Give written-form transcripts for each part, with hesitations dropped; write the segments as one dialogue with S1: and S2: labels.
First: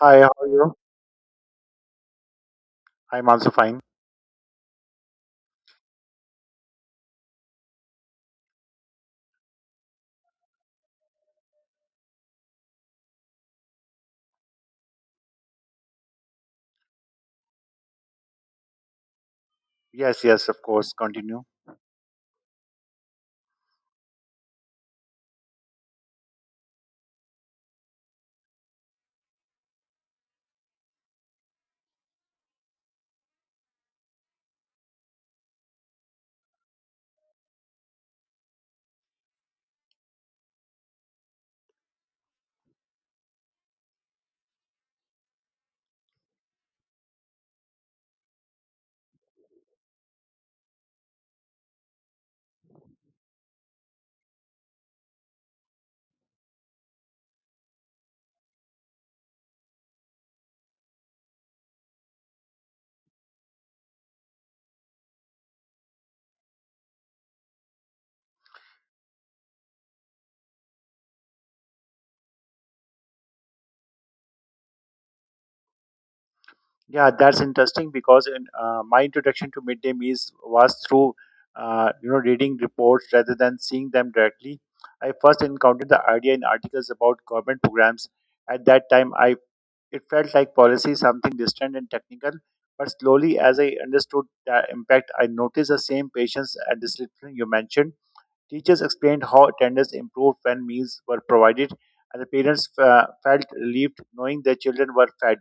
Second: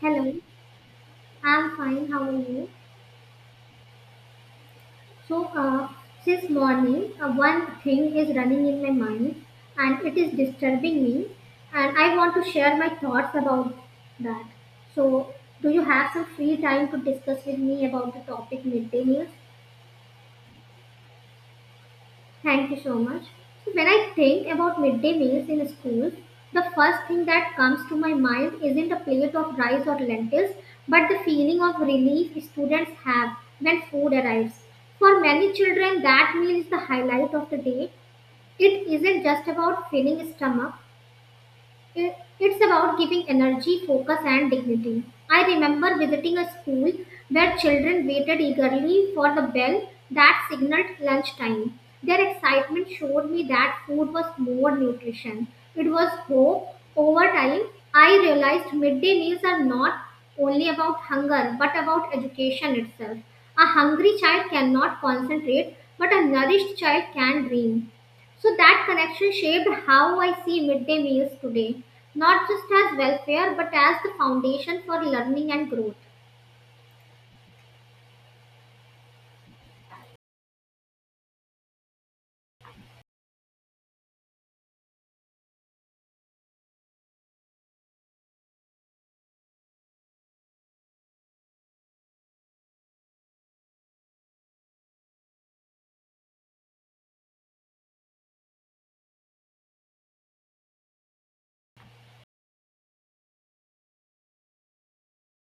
S1: Hi, how
S2: Hello,
S1: are you?
S2: I'm fine. How are you?
S1: I'm also fine.
S2: So, uh, since morning, one thing is running in my mind and it is disturbing me, and I want to share my thoughts about that. So, do you have some free time to discuss with me about the topic midday meals?
S1: Yes, yes, of course. Continue.
S2: Thank you so much. So when I think about midday meals in schools, the first thing that comes to my mind isn't a plate of rice or lentils, but the feeling of relief students have when food arrives. For many children, that meal is the highlight of the day. It isn't just about filling stomach, it- it's about giving energy, focus, and dignity. I remember visiting a school where children waited eagerly for the bell that signaled lunchtime. Their excitement showed me that food was more nutrition. It was hope. Over time, I realized midday meals are not only about hunger but about education itself. A hungry child cannot concentrate, but a nourished child can dream. So that connection shaped how I see midday meals today, not just as welfare but as the foundation for learning and growth.
S1: Yeah, that's interesting because my introduction to midday meals was through reading reports rather than seeing them directly. I first encountered the idea in articles about government programs. At that time, I it felt like policy something distant and technical. But slowly, as I understood the impact, I noticed the same patience and discipline you mentioned. Teachers explained how attendance improved when meals were provided, and the parents felt relieved knowing their children were fed.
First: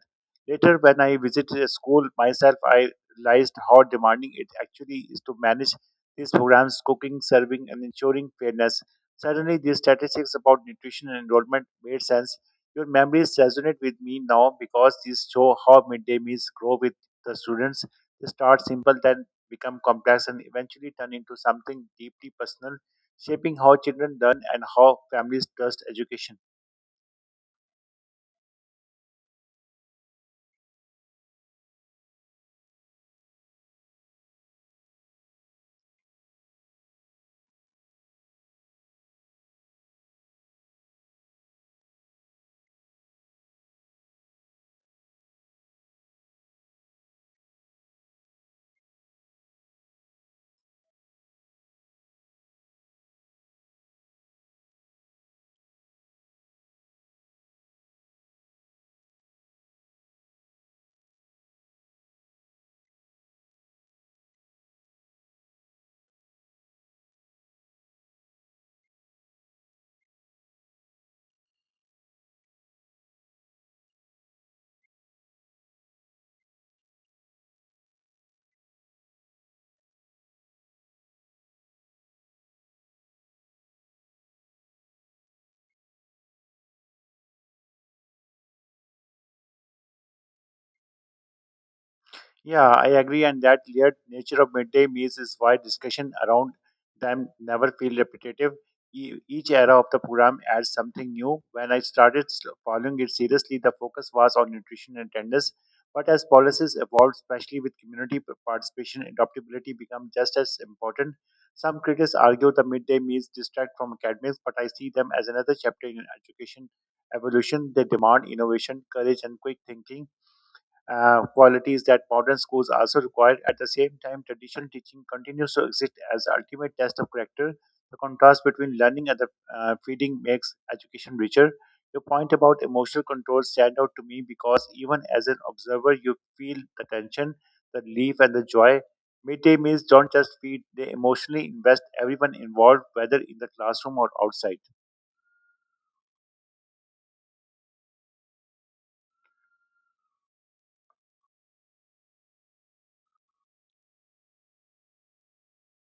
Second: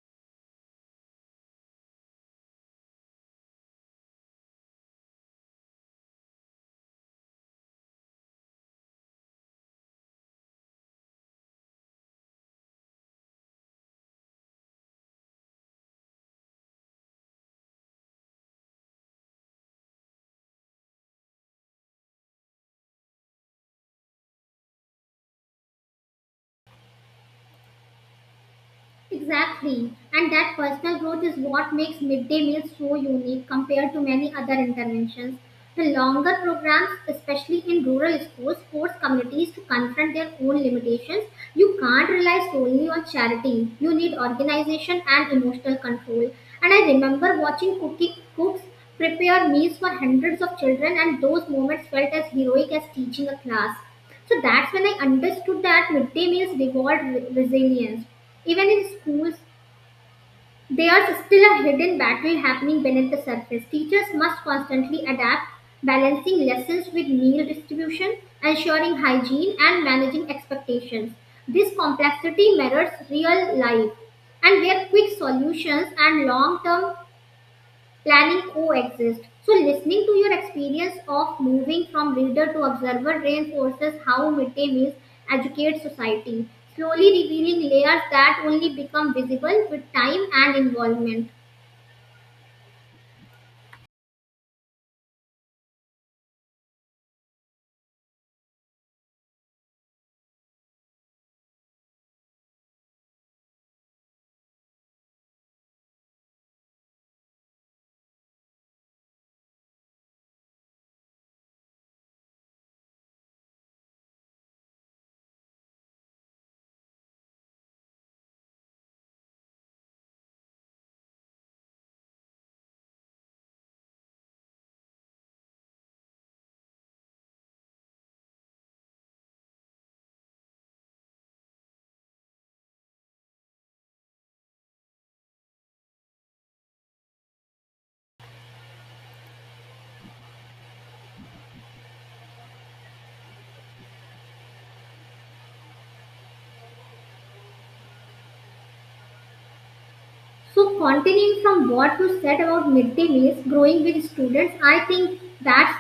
S1: Later, when I visited a school myself, I realized how demanding it actually is to manage these programs, cooking, serving, and ensuring fairness. Suddenly, these statistics about nutrition and enrollment made sense. Your memories resonate with me now because these show how midday meals grow with the students. They start simple, then become complex, and eventually turn into something deeply personal shaping how children learn and how families trust education.
S2: Exactly. And that personal growth is what makes midday meals so unique compared to many other interventions. The longer programs, especially in rural schools, force communities to confront their own limitations. You can't rely solely on charity. You need organization and emotional control. And I remember watching cooking cooks prepare meals for hundreds of children, and those moments felt as heroic as teaching a class. So that's when I understood that midday meals reward resilience. Even in schools, there's still a hidden battle happening beneath the surface. Teachers must constantly adapt, balancing lessons with meal distribution, ensuring hygiene, and managing expectations. This complexity mirrors real life, and where quick solutions and long term planning coexist. So, listening to your experience of moving from reader to observer reinforces how midday meals educate society, slowly revealing layers that only become visible with time and involvement.
S1: Yeah, I agree, and that layered nature of midday meals is why discussion around them never feel repetitive. Each era of the program adds something new. When I started following it seriously, the focus was on nutrition and tenders. But as policies evolved, especially with community participation, adaptability become just as important. Some critics argue the midday meals distract from academics, but I see them as another chapter in education evolution. They demand innovation, courage, and quick thinking, qualities that modern schools also require. At the same time, traditional teaching continues to exist as the ultimate test of character. The contrast between learning and the feeding makes education richer. Your point about emotional control stand out to me because even as an observer, you feel the tension, the relief, and the joy. Midday meals don't just feed; they emotionally invest everyone involved, whether in the classroom or outside.
S2: So, continuing from what you said about midday meals, growing with students, I think that's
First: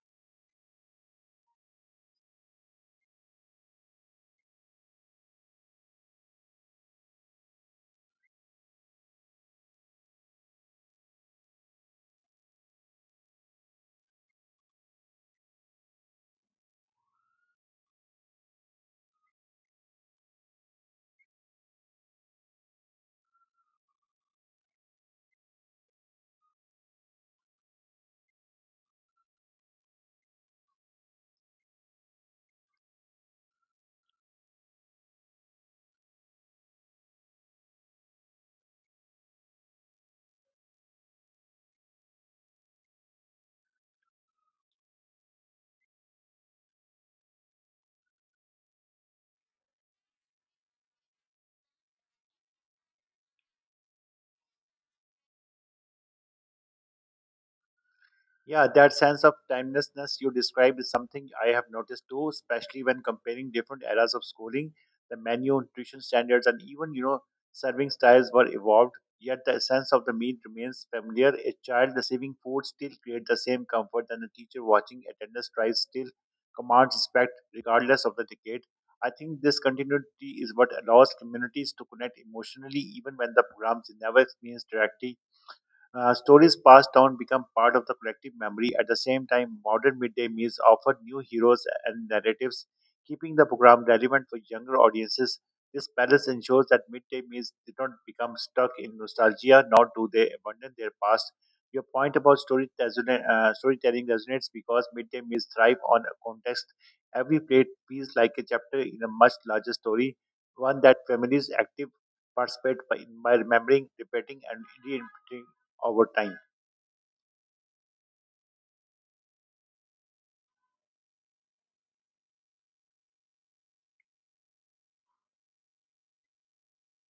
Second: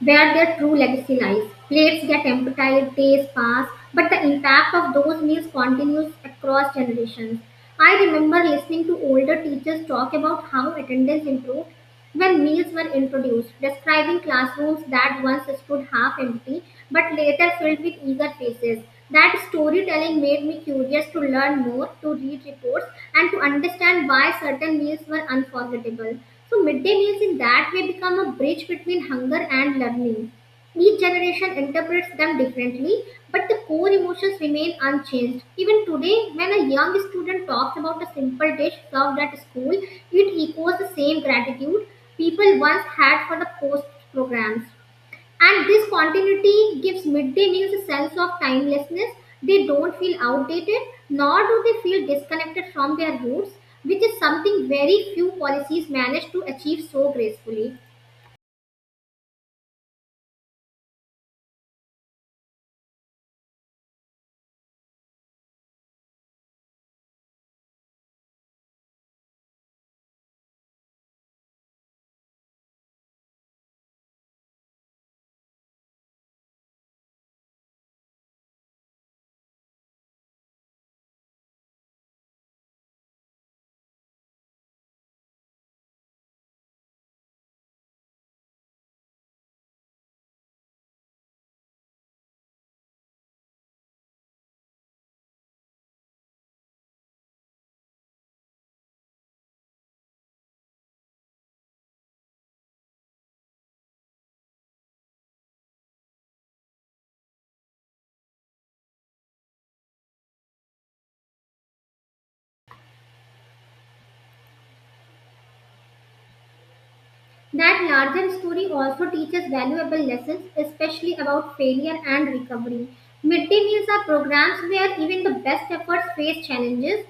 S2: where their true legacy lies. Plates get emptied, days pass, but the impact of those meals continues across generations. I remember listening to older teachers talk about how attendance improved when meals were introduced, describing classrooms that once stood half empty but later filled with eager faces. That storytelling made me curious to learn more, to read reports, and to understand why certain meals were unforgettable. So midday meals in that way become a bridge between hunger and learning. Each generation interprets them differently, but the core emotions remain unchanged. Even today, when a young student talks about a simple dish served at school, it echoes the same gratitude people once had for the post programs. And this continuity gives midday meals a sense of timelessness. They don't feel outdated, nor do they feel disconnected from their roots, which is something very few policies manage to achieve so gracefully.
S1: Yeah, that sense of timelessness you described is something I have noticed too, especially when comparing different eras of schooling. The menu, nutrition standards, and even serving styles were evolved. Yet the essence of the meal remains familiar. A child receiving food still creates the same comfort, and a teacher watching attendance tries still commands respect regardless of the decade. I think this continuity is what allows communities to connect emotionally, even when the programs never experience directly, stories passed down become part of the collective memory. At the same time, modern midday meals offer new heroes and narratives, keeping the program relevant for younger audiences. This balance ensures that midday meals did not become stuck in nostalgia, nor do they abandon their past. Your point about storytelling resonates because midday meals thrive on a context. Every plate feels like a chapter in a much larger story, one that families active participate by, remembering, repeating, and reinterpreting over time.
S2: That larger story also teaches valuable lessons, especially about failure and recovery. Midday meals are programs where even the best efforts face challenges.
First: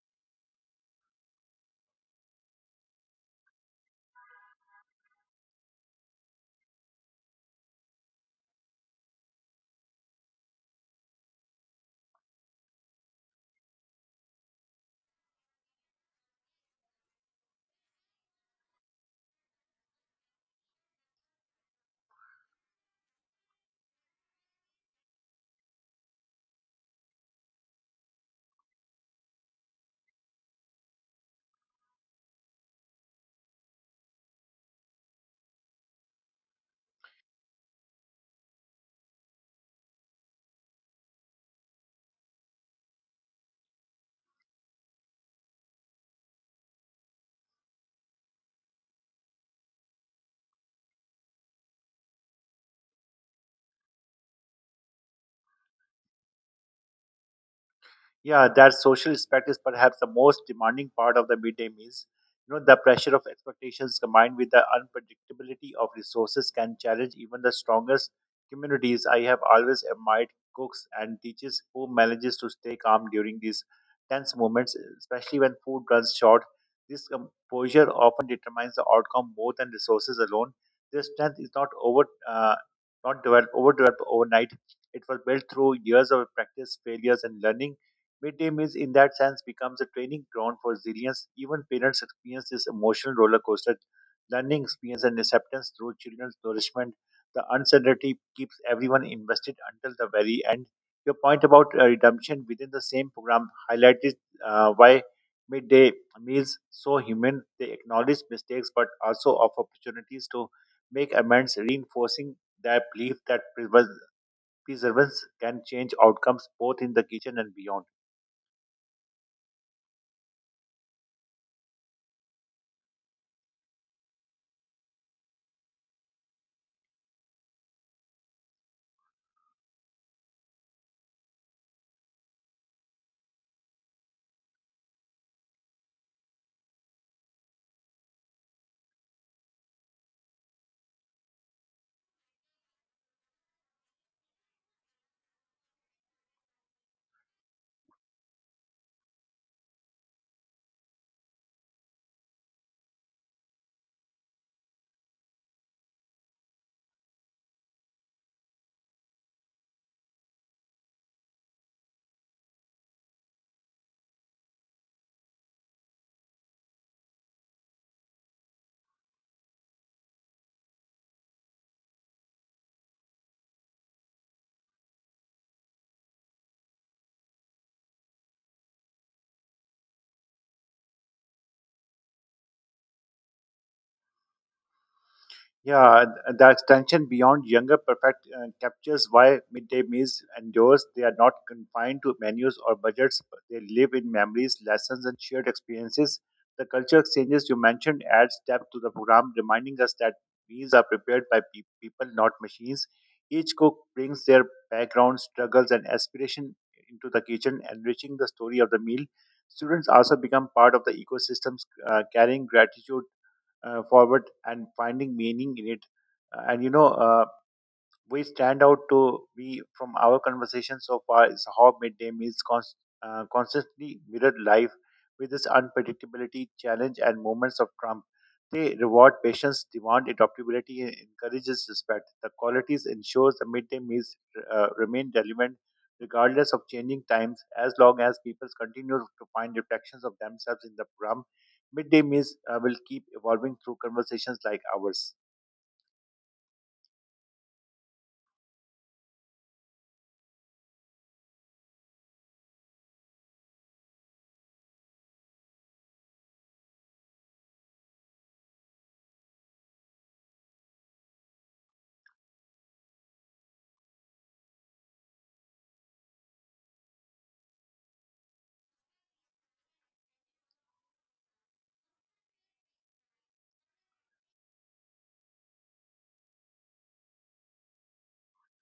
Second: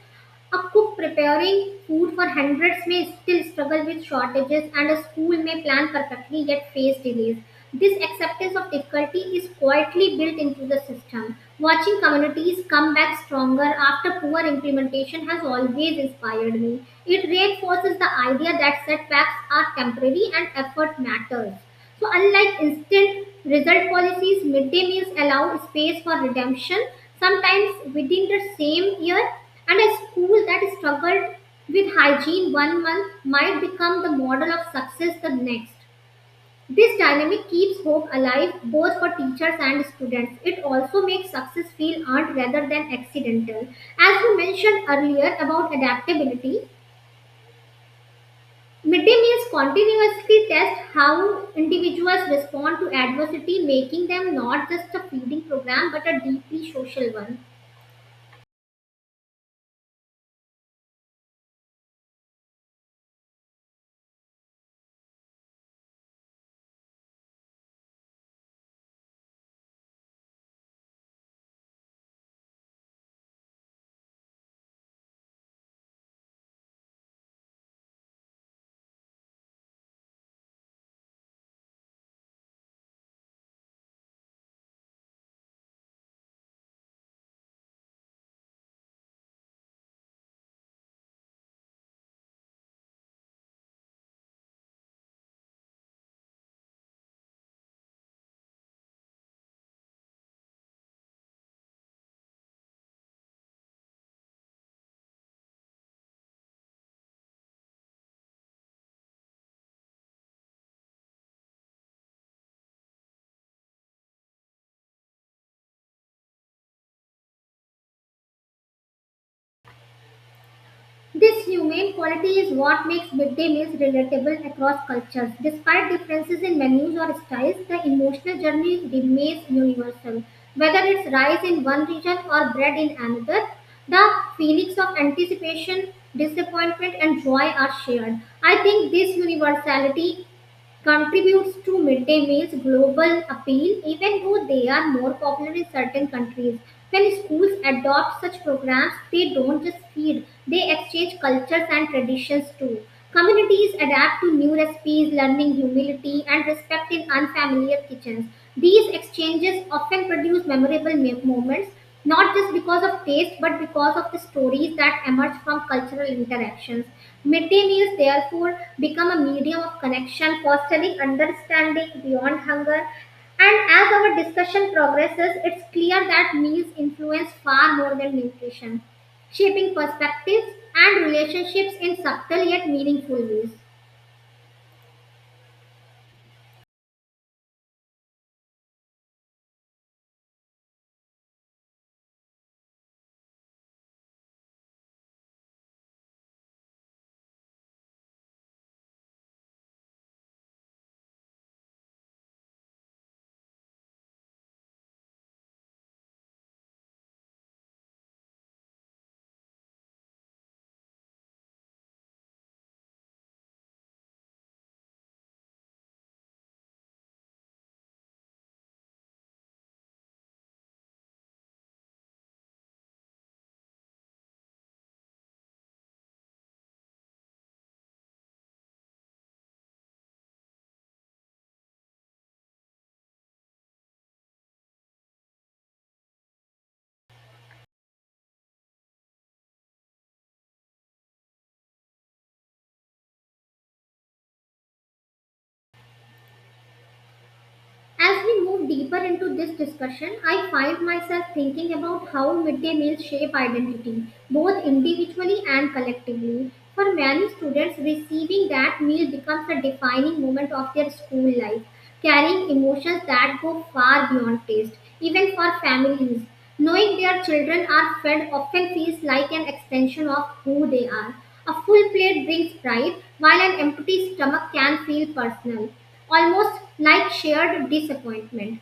S2: A cook preparing food for hundreds may still struggle with shortages, and a school may plan perfectly yet face delays. This acceptance of difficulty is quietly built into the system. Watching communities come back stronger after poor implementation has always inspired me. It reinforces the idea that setbacks are temporary and effort matters. So, unlike instant result policies, midday meals allow space for redemption, sometimes within the same year, and a school that struggled with hygiene one month might become the model of success the next. This dynamic keeps hope alive both for teachers and students. It also makes success feel earned rather than accidental. As you mentioned earlier about adaptability, midday meals continuously test how individuals respond to adversity, making them not just a feeding program but a deeply social one.
S1: Yeah, that social aspect is perhaps the most demanding part of the midday meals. You know, the pressure of expectations combined with the unpredictability of resources can challenge even the strongest communities. I have always admired cooks and teachers who manages to stay calm during these tense moments, especially when food runs short. This composure often determines the outcome more than resources alone. Their strength is uh, not overdeveloped overnight. It was built through years of practice, failures, and learning. Midday meals, in that sense, becomes a training ground for resilience. Even parents experience this emotional roller coaster, learning experience and acceptance through children's nourishment. The uncertainty keeps everyone invested until the very end. Your point about redemption within the same program highlighted why midday meals so human. They acknowledge mistakes but also offer opportunities to make amends, reinforcing their belief that perseverance can change outcomes both in the kitchen and beyond.
S2: This humane quality is what makes midday meals relatable across cultures. Despite differences in menus or styles, the emotional journey remains universal. Whether it's rice in one region or bread in another, the feelings of anticipation, disappointment, and joy are shared. I think this universality contributes to midday meals' global appeal, even though they are more popular in certain countries. When schools adopt such programs, they don't just feed, they exchange cultures and traditions too. Communities adapt to new recipes, learning humility and respect in unfamiliar kitchens. These exchanges often produce memorable moments not just because of taste but because of the stories that emerge from cultural interactions. Midday meals, therefore, become a medium of connection, fostering understanding beyond hunger. And as our discussion progresses, it's clear that meals influence far more than nutrition, shaping perspectives and relationships in subtle yet meaningful ways.
S1: Yeah, that extension beyond younger perfect captures why midday meals endures. They are not confined to menus or budgets, but they live in memories, lessons, and shared experiences. The culture exchanges you mentioned adds depth to the program, reminding us that meals are prepared by people, not machines. Each cook brings their background, struggles, and aspiration into the kitchen, enriching the story of the meal. Students also become part of the ecosystem's, carrying gratitude forward and finding meaning in it. And we stand out to be from our conversation so far is how midday meals constantly mirrored life with its unpredictability, challenge, and moments of trump. They reward patience, demand adaptability, and encourages respect. The qualities ensures the midday meals remain relevant regardless of changing times, as long as people continue to find reflections of themselves in the program. Midday meals will keep evolving through conversations like ours.
S2: As we move deeper into this discussion, I find myself thinking about how midday meals shape identity, both individually and collectively. For many students, receiving that meal becomes a defining moment of their school life, carrying emotions that go far beyond taste, even for families. Knowing their children are fed often feels like an extension of who they are. A full plate brings pride, while an empty stomach can feel personal, almost like shared disappointment.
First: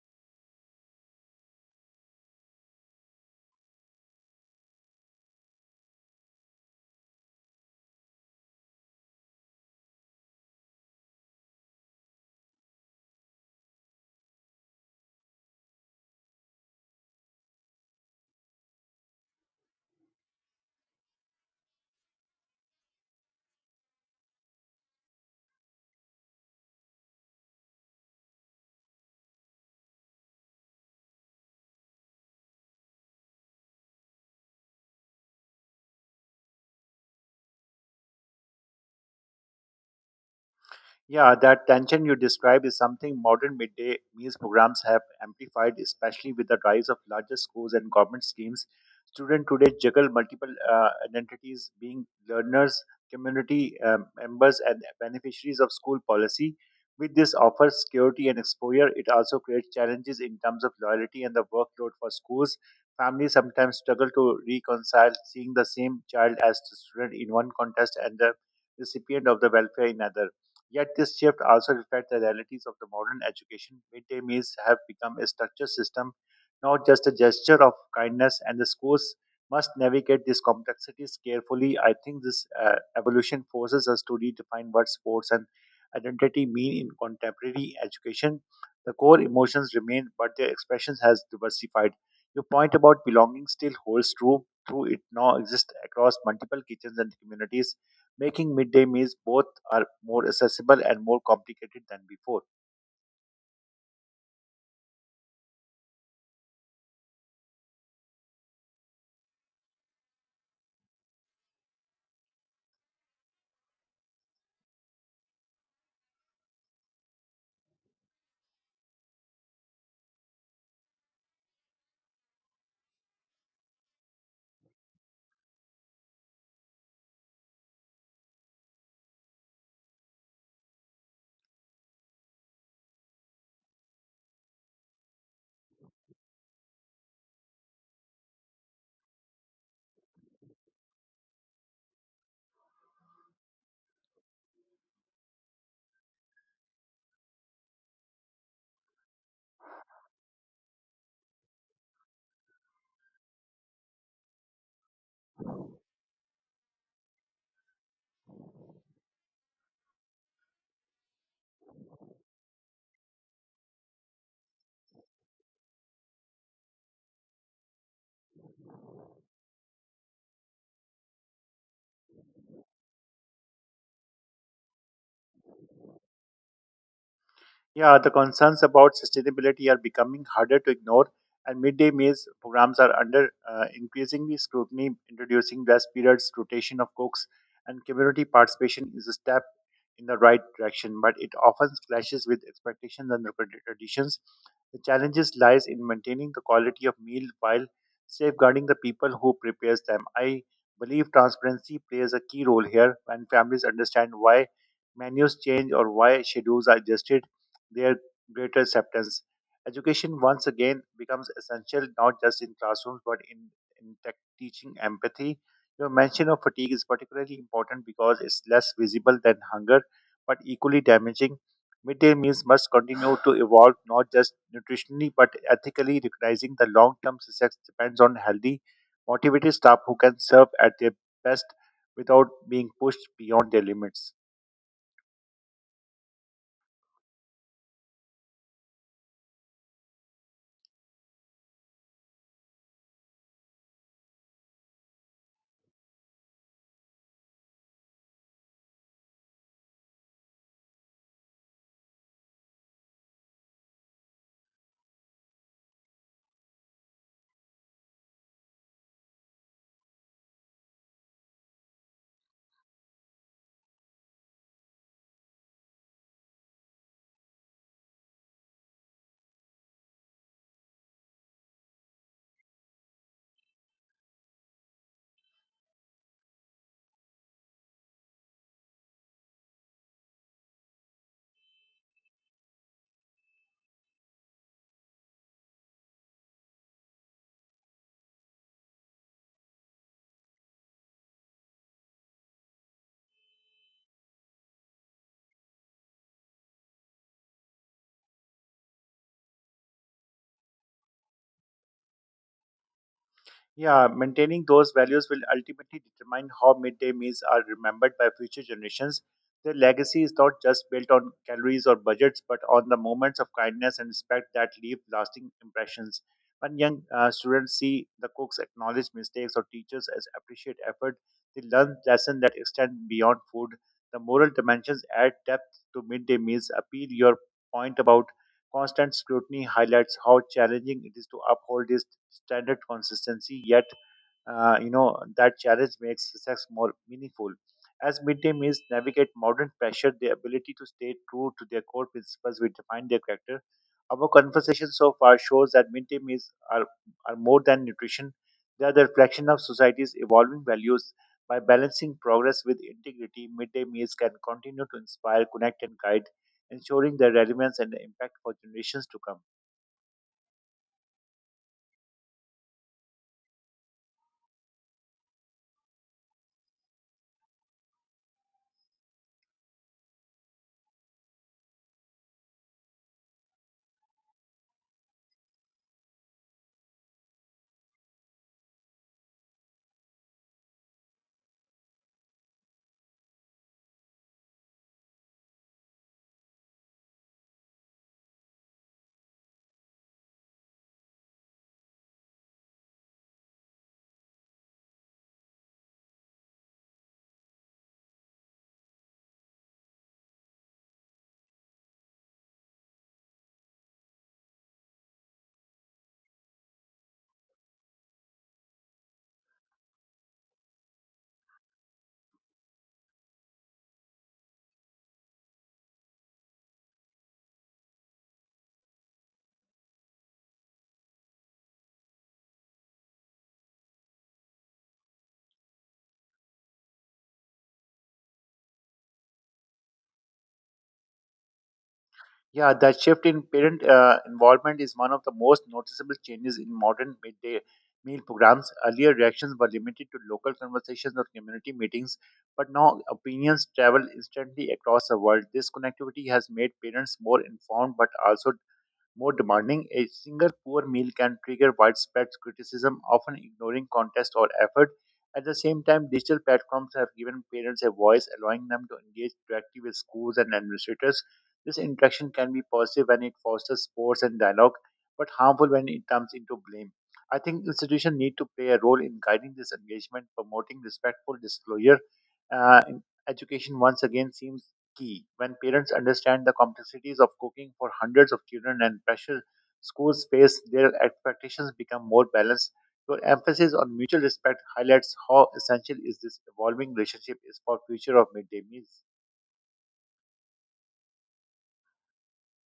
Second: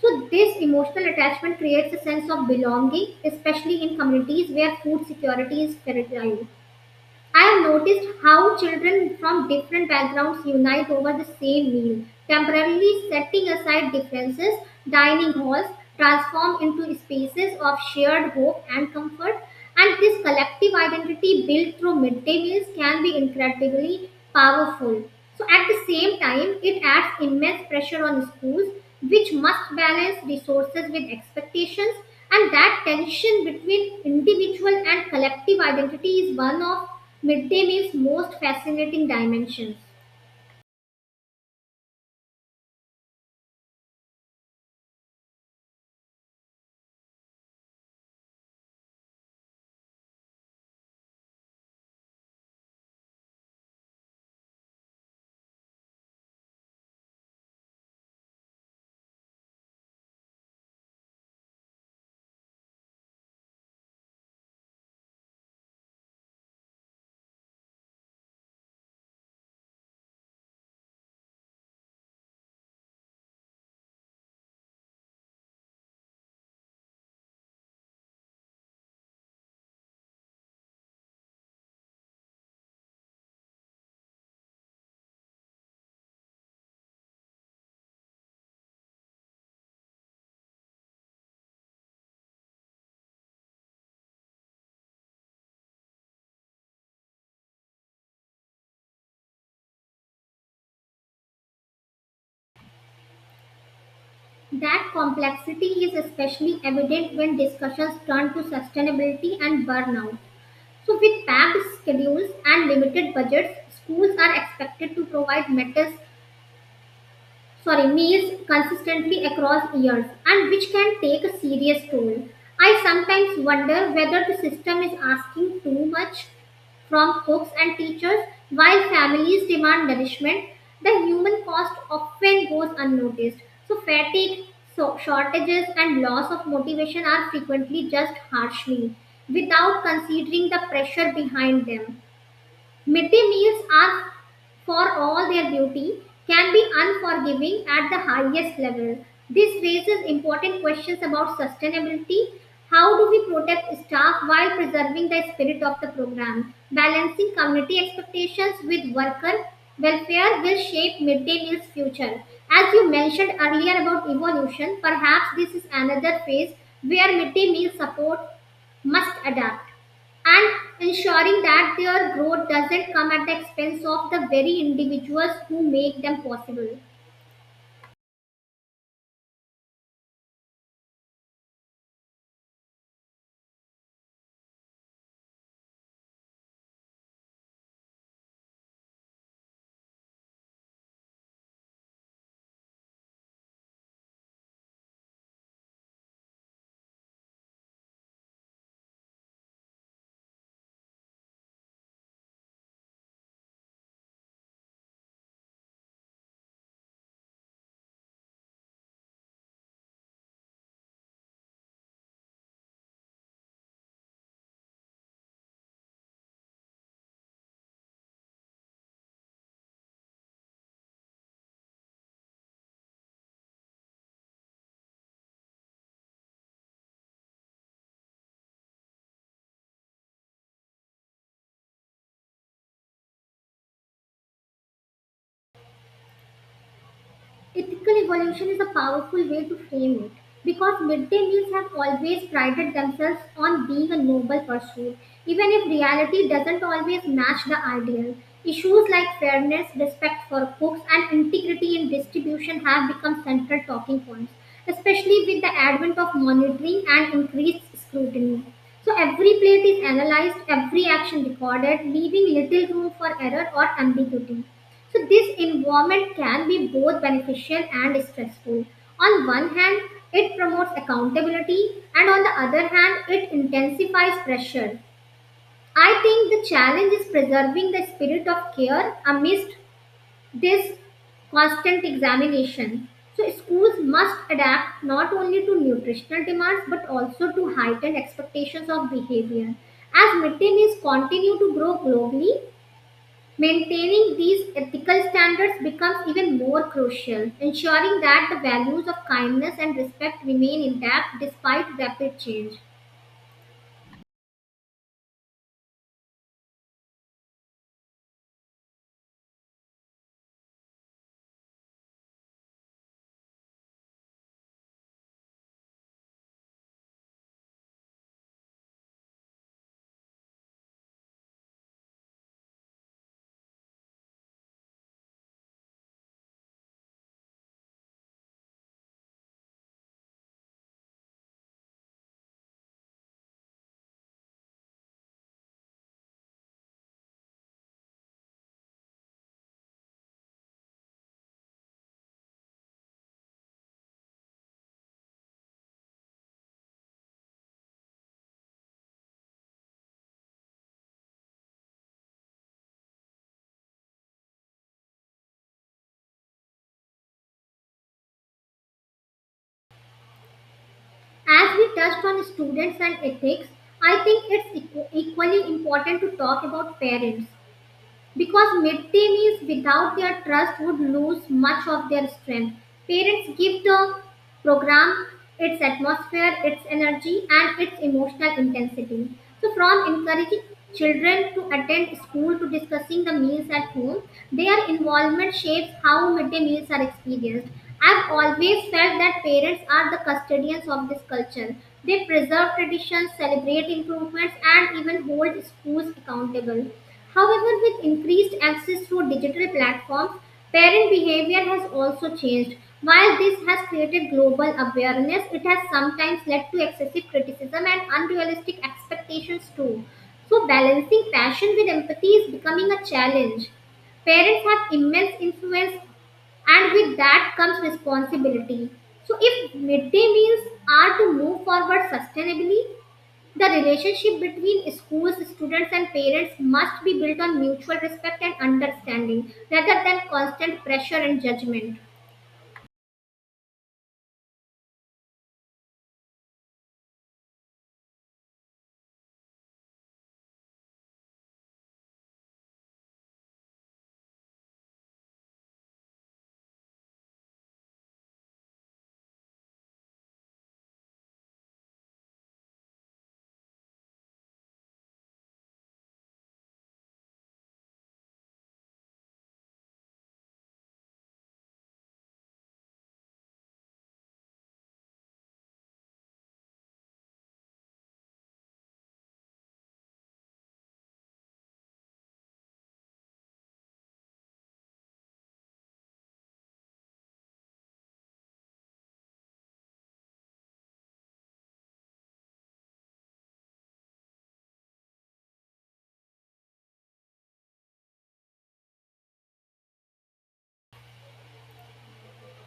S2: So, this emotional attachment creates a sense of belonging, especially in communities where food security is fragile. I have noticed how children from different backgrounds unite over the same meal, temporarily setting aside differences. Dining halls transform into spaces of shared hope and comfort, and this collective identity built through midday meals can be incredibly powerful. So, at the same time, it adds immense pressure on schools, which must balance resources with expectations, and that tension between individual and collective identity is one of midday meal's most fascinating dimensions.
S1: Yeah, that tension you describe is something modern midday meals programs have amplified, especially with the rise of larger schools and government schemes. Students today juggle multiple identities, being learners, community members, and beneficiaries of school policy. With this offers security and exposure, it also creates challenges in terms of loyalty and the workload for schools. Families sometimes struggle to reconcile seeing the same child as the student in one context and the recipient of the welfare in another. Yet this shift also reflects the realities of the modern education. Midday meals have become a structured system, not just a gesture of kindness, and the schools must navigate these complexities carefully. I think this evolution forces us to redefine what sports and identity mean in contemporary education. The core emotions remain, but their expressions has diversified. Your point about belonging still holds true, through it now exists across multiple kitchens and communities making midday meals both are more accessible and more complicated than before.
S2: That complexity is especially evident when discussions turn to sustainability and burnout. So, with packed schedules and limited budgets, schools are expected to provide metals, sorry, meals consistently across years, and which can take a serious toll. I sometimes wonder whether the system is asking too much from cooks and teachers, while families demand nourishment, the human cost often goes unnoticed. So, fatigue, so shortages, and loss of motivation are frequently just harshly without considering the pressure behind them. Midday meals are, for all their beauty, can be unforgiving at the highest level. This raises important questions about sustainability. How do we protect staff while preserving the spirit of the program? Balancing community expectations with worker welfare will shape midday meals future. As you mentioned earlier about evolution, perhaps this is another phase where midday meal support must adapt and ensuring that their growth doesn't come at the expense of the very individuals who make them possible.
S1: Yeah, the concerns about sustainability are becoming harder to ignore, and midday meals programs are under increasingly scrutiny, introducing rest periods, rotation of cooks, and community participation is a step in the right direction, but it often clashes with expectations and recorded traditions. The challenges lies in maintaining the quality of meal while safeguarding the people who prepares them. I believe transparency plays a key role here when families understand why menus change or why schedules are adjusted their greater acceptance. Education once again becomes essential not just in classrooms but in tech teaching empathy. Your mention of fatigue is particularly important because it's less visible than hunger but equally damaging. Midday meals must continue to evolve not just nutritionally but ethically, recognizing the long term success depends on healthy, motivated staff who can serve at their best without being pushed beyond their limits.
S2: Ethical evolution is a powerful way to frame it because midday meals have always prided themselves on being a noble pursuit, even if reality doesn't always match the ideal. Issues like fairness, respect for cooks, and integrity in distribution have become central talking points, especially with the advent of monitoring and increased scrutiny. So, every plate is analyzed, every action recorded, leaving little room for error or ambiguity. So this involvement can be both beneficial and stressful. On one hand, it promotes accountability, and on the other hand, it intensifies pressure. I think the challenge is preserving the spirit of care amidst this constant examination. So schools must adapt not only to nutritional demands but also to heightened expectations of behavior. As mid-day meals continue to grow globally, maintaining these ethical standards becomes even more crucial, ensuring that the values of kindness and respect remain intact despite rapid change.
S1: Yeah, maintaining those values will ultimately determine how midday meals are remembered by future generations. Their legacy is not just built on calories or budgets, but on the moments of kindness and respect that leave lasting impressions. When young students see the cooks acknowledge mistakes or teachers as appreciate effort, they learn lessons that extend beyond food. The moral dimensions add depth to midday meals. Appeal your point about constant scrutiny highlights how challenging it is to uphold this standard consistency, yet that challenge makes success more meaningful. As midday meals navigate modern pressure their ability to stay true to their core principles will define their character. Our conversation so far shows that midday meals are more than nutrition, they are the reflection of society's evolving values. By balancing progress with integrity midday meals can continue to inspire connect and guide ensuring their relevance and impact for generations to come.
S2: As we touched on students and ethics, I think it's equally important to talk about parents because midday meals without their trust would lose much of their strength. Parents give the program its atmosphere, its energy, and its emotional intensity. So, from encouraging children to attend school to discussing the meals at home, their involvement shapes how midday meals are experienced. I've always felt that parents are the custodians of this culture. They preserve traditions, celebrate improvements, and even hold schools accountable. However, with increased access to digital platforms, parent behavior has also changed. While this has created global awareness, it has sometimes led to excessive criticism and unrealistic expectations too. So, balancing passion with empathy is becoming a challenge. Parents have immense influence, and with that comes responsibility. So, if midday meals are to move forward sustainably, the relationship between schools, students, and parents must be built on mutual respect and understanding rather than constant pressure and judgment.
S1: Yeah, that shift in parent involvement is one of the most noticeable changes in modern midday meal programs. Earlier, reactions were limited to local conversations or community meetings, but now opinions travel instantly across the world. This connectivity has made parents more informed but also more demanding, a single poor meal can trigger widespread criticism, often ignoring context or effort. At the same time, digital platforms have given parents a voice, allowing them to engage directly with schools and administrators. This interaction can be positive when it fosters sports and dialogue, but harmful when it turns into blame. I think institutions need to play a role in guiding this engagement, promoting respectful disclosure. Uh, in- Education once again seems key. When parents understand the complexities of cooking for hundreds of children and pressure school space, their expectations become more balanced. Your emphasis on mutual respect highlights how essential is this evolving relationship is for future of midday meals.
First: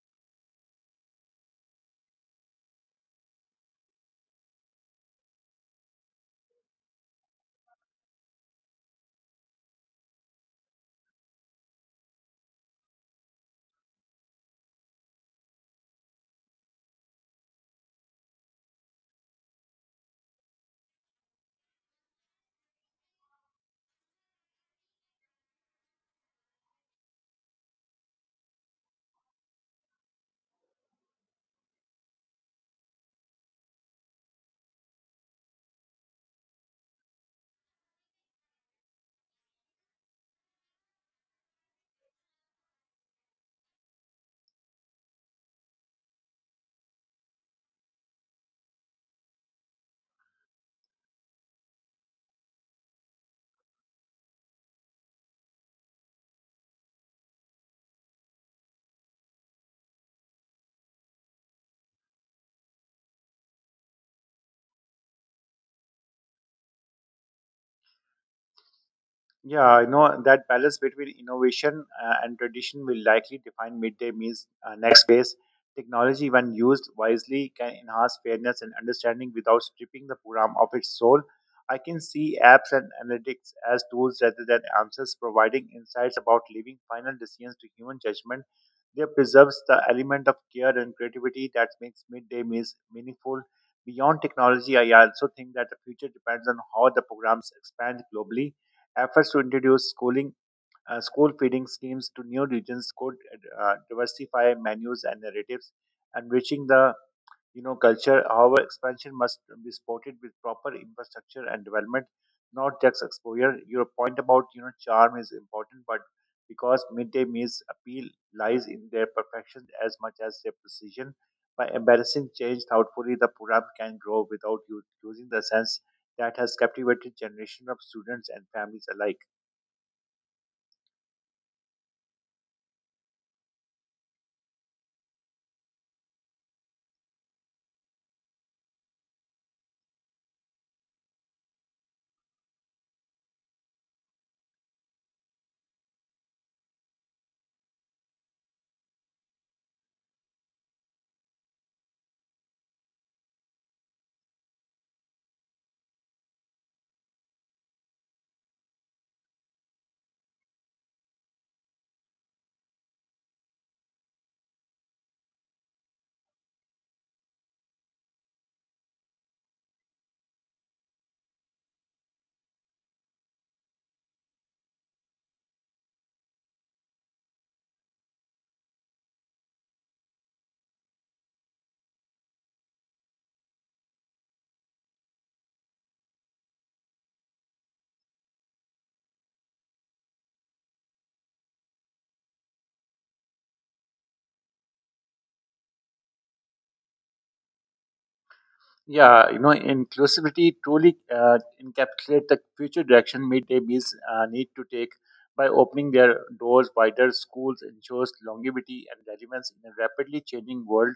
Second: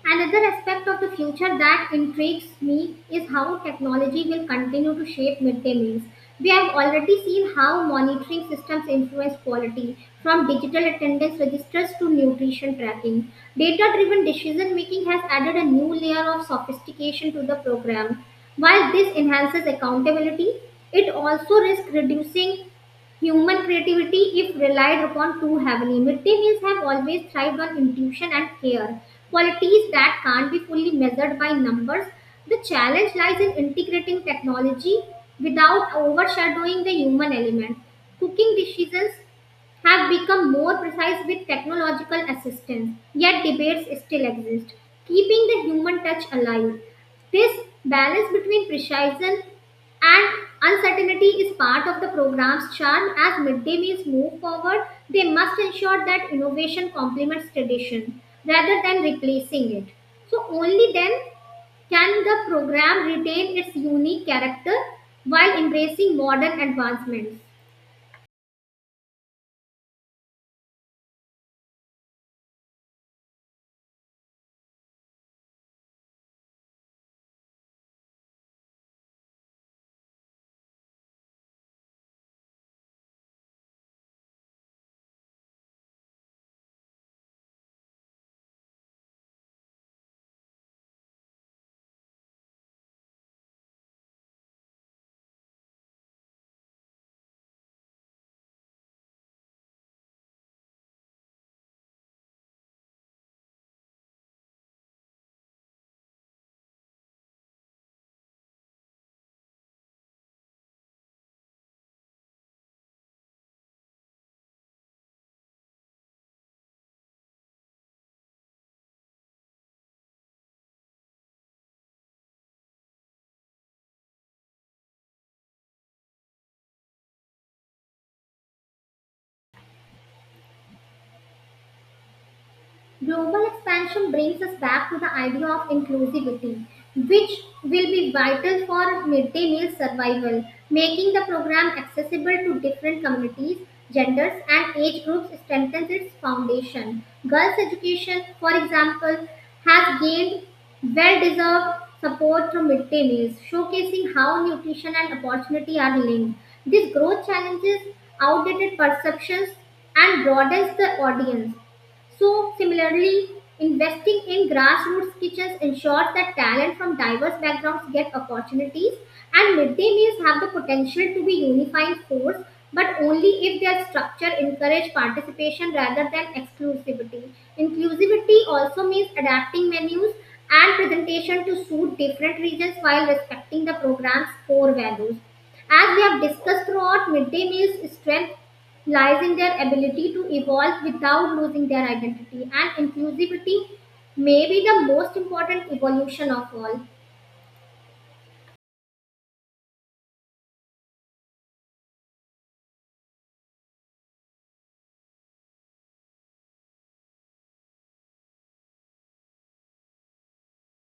S2: Another aspect of the future that intrigues me is how technology will continue to shape midday meals. We have already seen how monitoring systems influence quality, from digital attendance registers to nutrition tracking. Data driven decision making has added a new layer of sophistication to the program. While this enhances accountability, it also risks reducing human creativity, if relied upon too heavily. Midday meals have always thrived on intuition and care, qualities that can't be fully measured by numbers. The challenge lies in integrating technology without overshadowing the human element. Cooking decisions have become more precise with technological assistance, yet debates still exist, keeping the human touch alive. This balance between precision and uncertainty is part of the program's charm. As midday meals move forward, they must ensure that innovation complements tradition rather than replacing it. So, only then can the program retain its unique character while embracing modern advancements.
S1: Yeah, I know that balance between innovation and tradition will likely define midday meals next phase. Technology, when used wisely, can enhance fairness and understanding without stripping the program of its soul. I can see apps and analytics as tools rather than answers, providing insights about leaving final decisions to human judgment. They preserves the element of care and creativity that makes midday meals meaningful. Beyond technology, I also think that the future depends on how the programs expand globally. Efforts to introduce schooling, school feeding schemes to new regions could diversify menus and narratives, enriching the culture. However, expansion must be supported with proper infrastructure and development, not just exposure. Your point about charm is important, but because midday meals appeal lies in their perfection as much as their precision. By embracing change thoughtfully, the program can grow without you losing the sense that has captivated generations of students and families alike.
S2: Global expansion brings us back to the idea of inclusivity, which will be vital for midday meal survival. Making the program accessible to different communities, genders, and age groups strengthens its foundation. Girls' education, for example, has gained well deserved support through midday meals, showcasing how nutrition and opportunity are linked. This growth challenges outdated perceptions and broadens the audience. So, similarly, investing in grassroots kitchens ensures that talent from diverse backgrounds get opportunities, and midday meals have the potential to be unifying force, but only if their structure encourage participation rather than exclusivity. Inclusivity also means adapting menus and presentation to suit different regions while respecting the program's core values. As we have discussed throughout, midday meals strength lies in their ability to evolve without losing their identity, and inclusivity may be the most important evolution of all.
S1: Yeah, you know, inclusivity truly encapsulate the future direction midday meals need to take by opening their doors wider. Schools ensures longevity and relevance in a rapidly changing world.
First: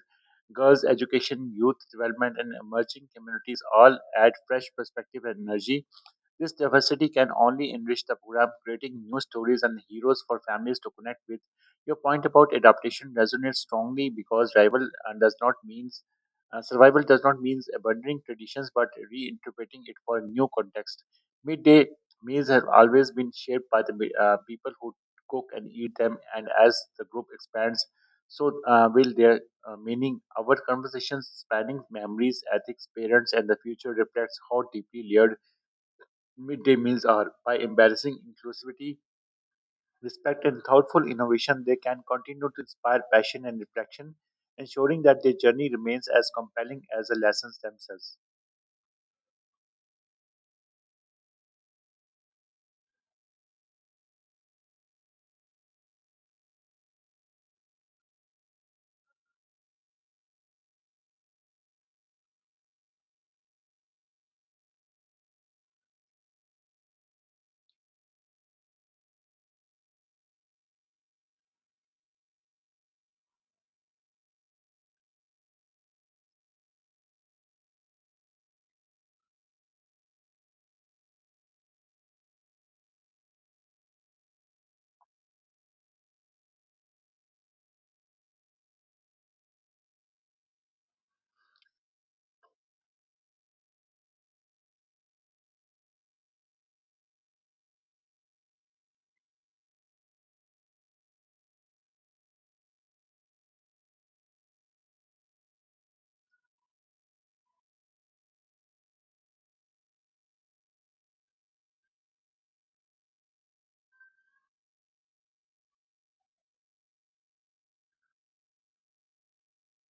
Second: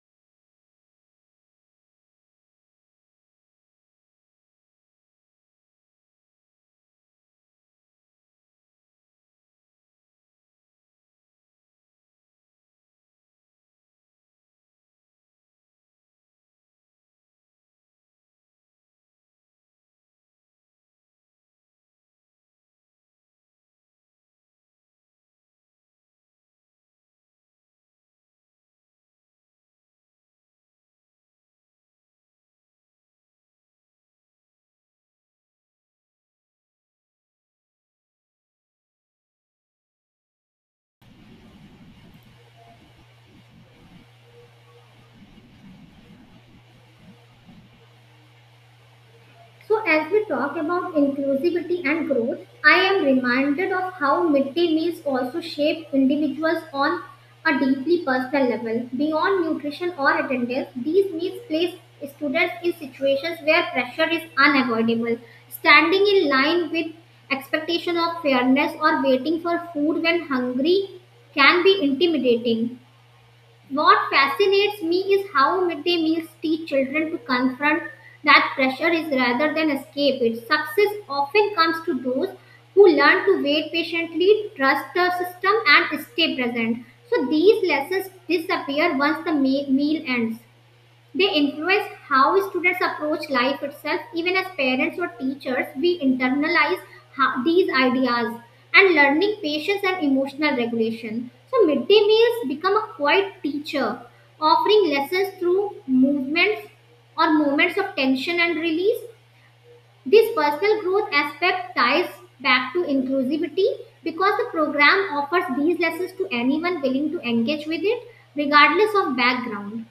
S1: Girls' education, youth development, and emerging communities all add fresh perspective and energy. This diversity can only enrich the program, creating new stories and heroes for families to connect with. Your point about adaptation resonates strongly because rival does not means survival does not mean abandoning traditions but reinterpreting it for new context. Midday meals have always been shaped by the people who cook and eat them, and as the group expands, so will their meaning. Our conversations spanning memories, ethics, parents, and the future reflects how deeply layered midday meals are. By embarrassing inclusivity, respect, and thoughtful innovation, they can continue to inspire passion and reflection, ensuring that their journey remains as compelling as the lessons themselves.
S2: So, as we talk about inclusivity and growth, I am reminded of how midday meals also shape individuals on a deeply personal level. Beyond nutrition or attendance, these meals place students in situations where pressure is unavoidable. Standing in line with expectation of fairness or waiting for food when hungry can be intimidating. What fascinates me is how midday meals teach children to confront that pressure is rather than escape it. Success often comes to those who learn to wait patiently, trust the system, and stay present. So these lessons disappear once the meal ends. They influence how students approach life itself. Even as parents or teachers, we internalize these ideas and learning patience and emotional regulation. So, midday meals become a quiet teacher, offering lessons through movements or moments of tension and release. This personal growth aspect ties back to inclusivity because the program offers these lessons to anyone willing to engage with it, regardless of background.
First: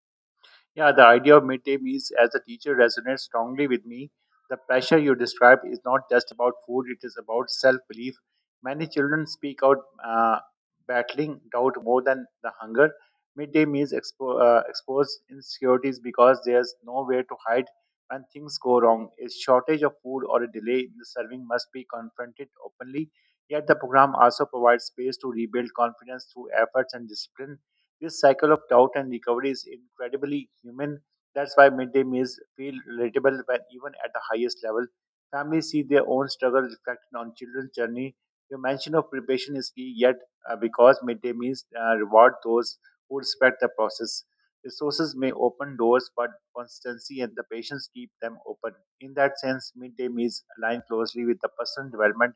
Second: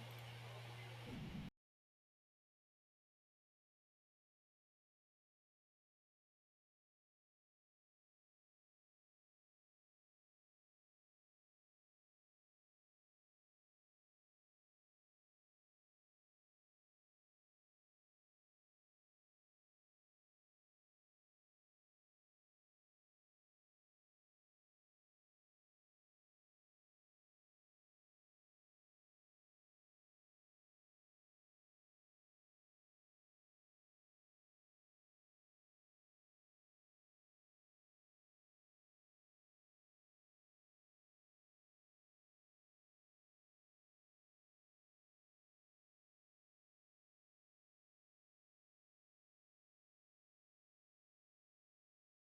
S1: Yeah, the idea of midday meals as a teacher resonates strongly with me. The pressure you describe is not just about food, it is about self belief. Many children speak out, uh, battling doubt more than the hunger. Midday meals expose insecurities because there's nowhere to hide when things go wrong. A shortage of food or a delay in the serving must be confronted openly. Yet the program also provides space to rebuild confidence through efforts and discipline. This cycle of doubt and recovery is incredibly human. That's why midday meals feel relatable when even at the highest level. Families see their own struggle reflected on children's journey. Your mention of preparation is key, yet because midday meals reward those who respect the process. Resources may open doors, but consistency and the patience keep them open. In that sense, midday meals align closely with the personal development,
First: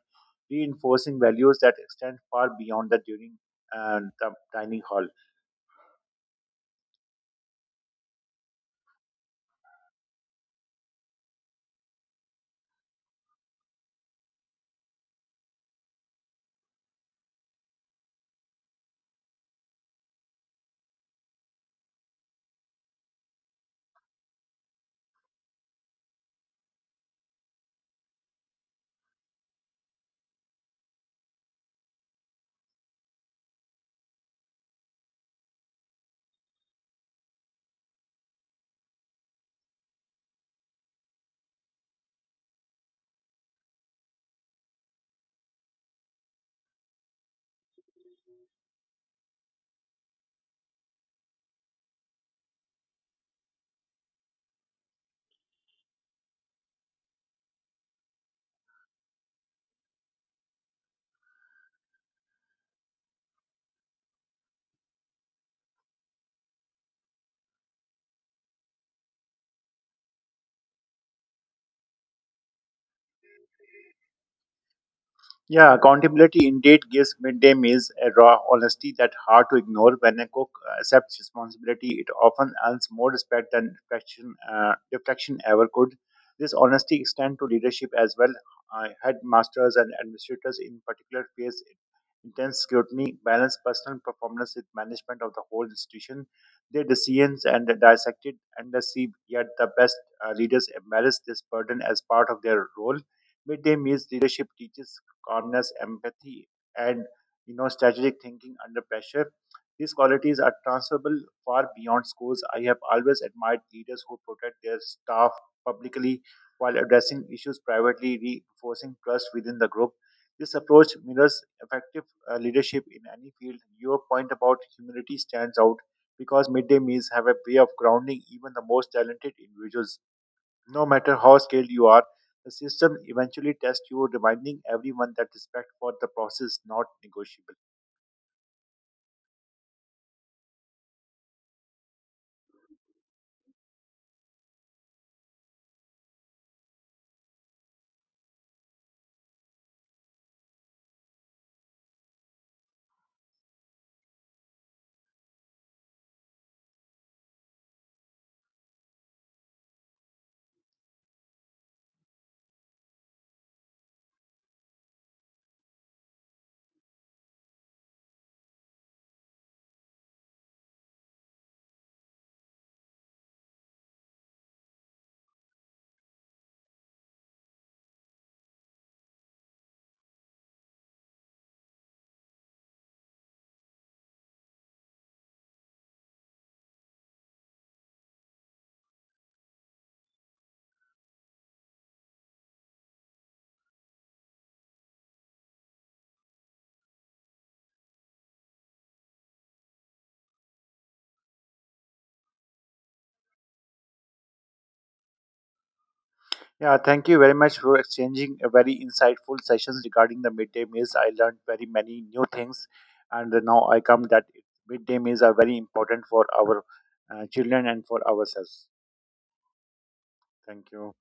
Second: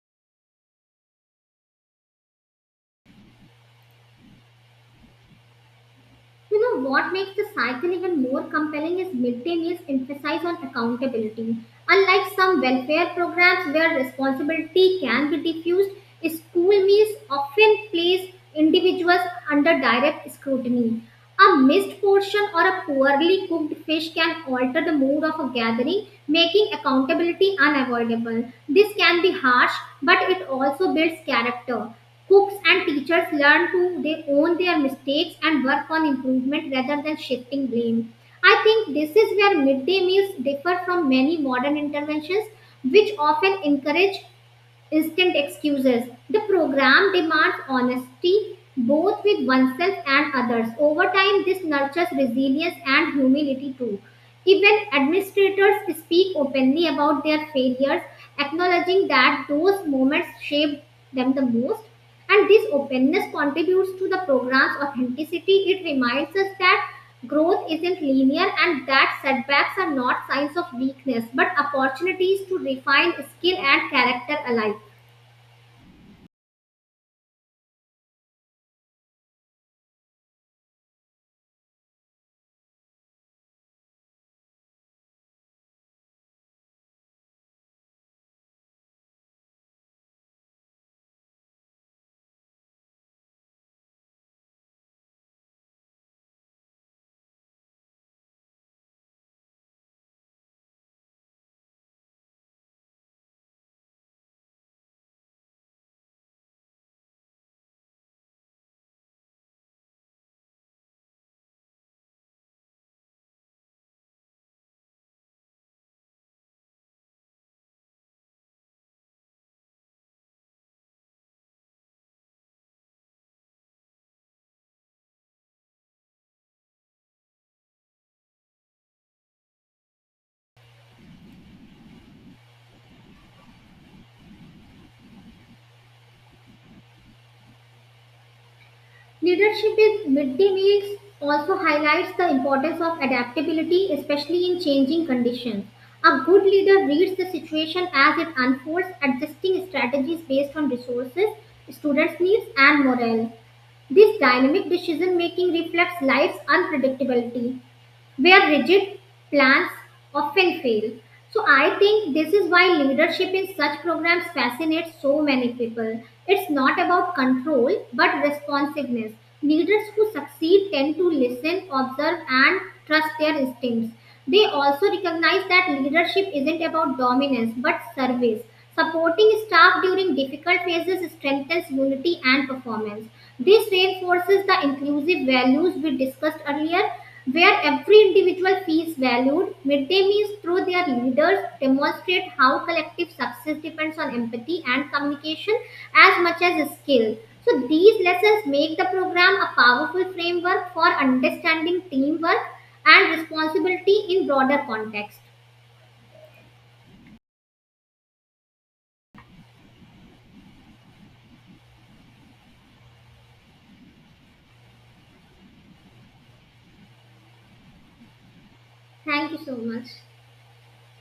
S1: reinforcing values that extend far beyond the dining hall.
S2: You know what makes the cycle even more compelling is midday meals emphasize on accountability. Unlike some welfare programs where responsibility can be diffused, school meals often place individuals under direct scrutiny. A missed portion or a poorly cooked fish can alter the mood of a gathering, making accountability unavoidable. This can be harsh, but it also builds character. Cooks and teachers learn to they own their mistakes and work on improvement rather than shifting blame. I think this is where midday meals differ from many modern interventions which often encourage instant excuses. The program demands honesty both with oneself and others. Over time, this nurtures resilience and humility too. Even administrators speak openly about their failures, acknowledging that those moments shaped them the most. And this openness contributes to the program's authenticity. It reminds us that growth isn't linear and that setbacks are not signs of weakness but opportunities to refine skill and character alike.
S1: Yeah, accountability indeed gives midday meals a raw honesty that's hard to ignore. When a cook accepts responsibility, it often earns more respect than reflection ever could. This honesty extends to leadership as well. Headmasters and administrators, in particular, face intense scrutiny, balance personal performance with management of the whole institution. Their decisions and the dissected endlessly, yet the best leaders embrace this burden as part of their role. Midday meals leadership teaches calmness, empathy, and strategic thinking under pressure. These qualities are transferable far beyond schools. I have always admired leaders who protect their staff publicly while addressing issues privately, reinforcing trust within the group. This approach mirrors effective leadership in any field. Your point about humility stands out because midday meals have a way of grounding even the most talented individuals. No matter how skilled you are, the system eventually tests you, reminding everyone that respect for the process is not negotiable.
S2: Leadership with midday meals also highlights the importance of adaptability, especially in changing conditions. A good leader reads the situation as it unfolds, adjusting strategies based on resources, students' needs, and morale. This dynamic decision making reflects life's unpredictability where rigid plans often fail. So I think this is why leadership in such programs fascinates so many people. It's not about control but responsiveness. Leaders who succeed tend to listen, observe, and trust their instincts. They also recognize that leadership isn't about dominance but service. Supporting staff during difficult phases strengthens unity and performance. This reinforces the inclusive values we discussed earlier where every individual feels valued. Midday meals through their leaders demonstrate how collective success depends on empathy and communication as much as skill. So, these lessons make the program a powerful framework for understanding teamwork and responsibility in broader context.
S1: Yeah, thank you very much for exchanging a very insightful sessions regarding the midday meals. I learned very many new things, and now I come that midday meals are very important for our children and for ourselves.
S2: Thank you so much.
S1: Thank you.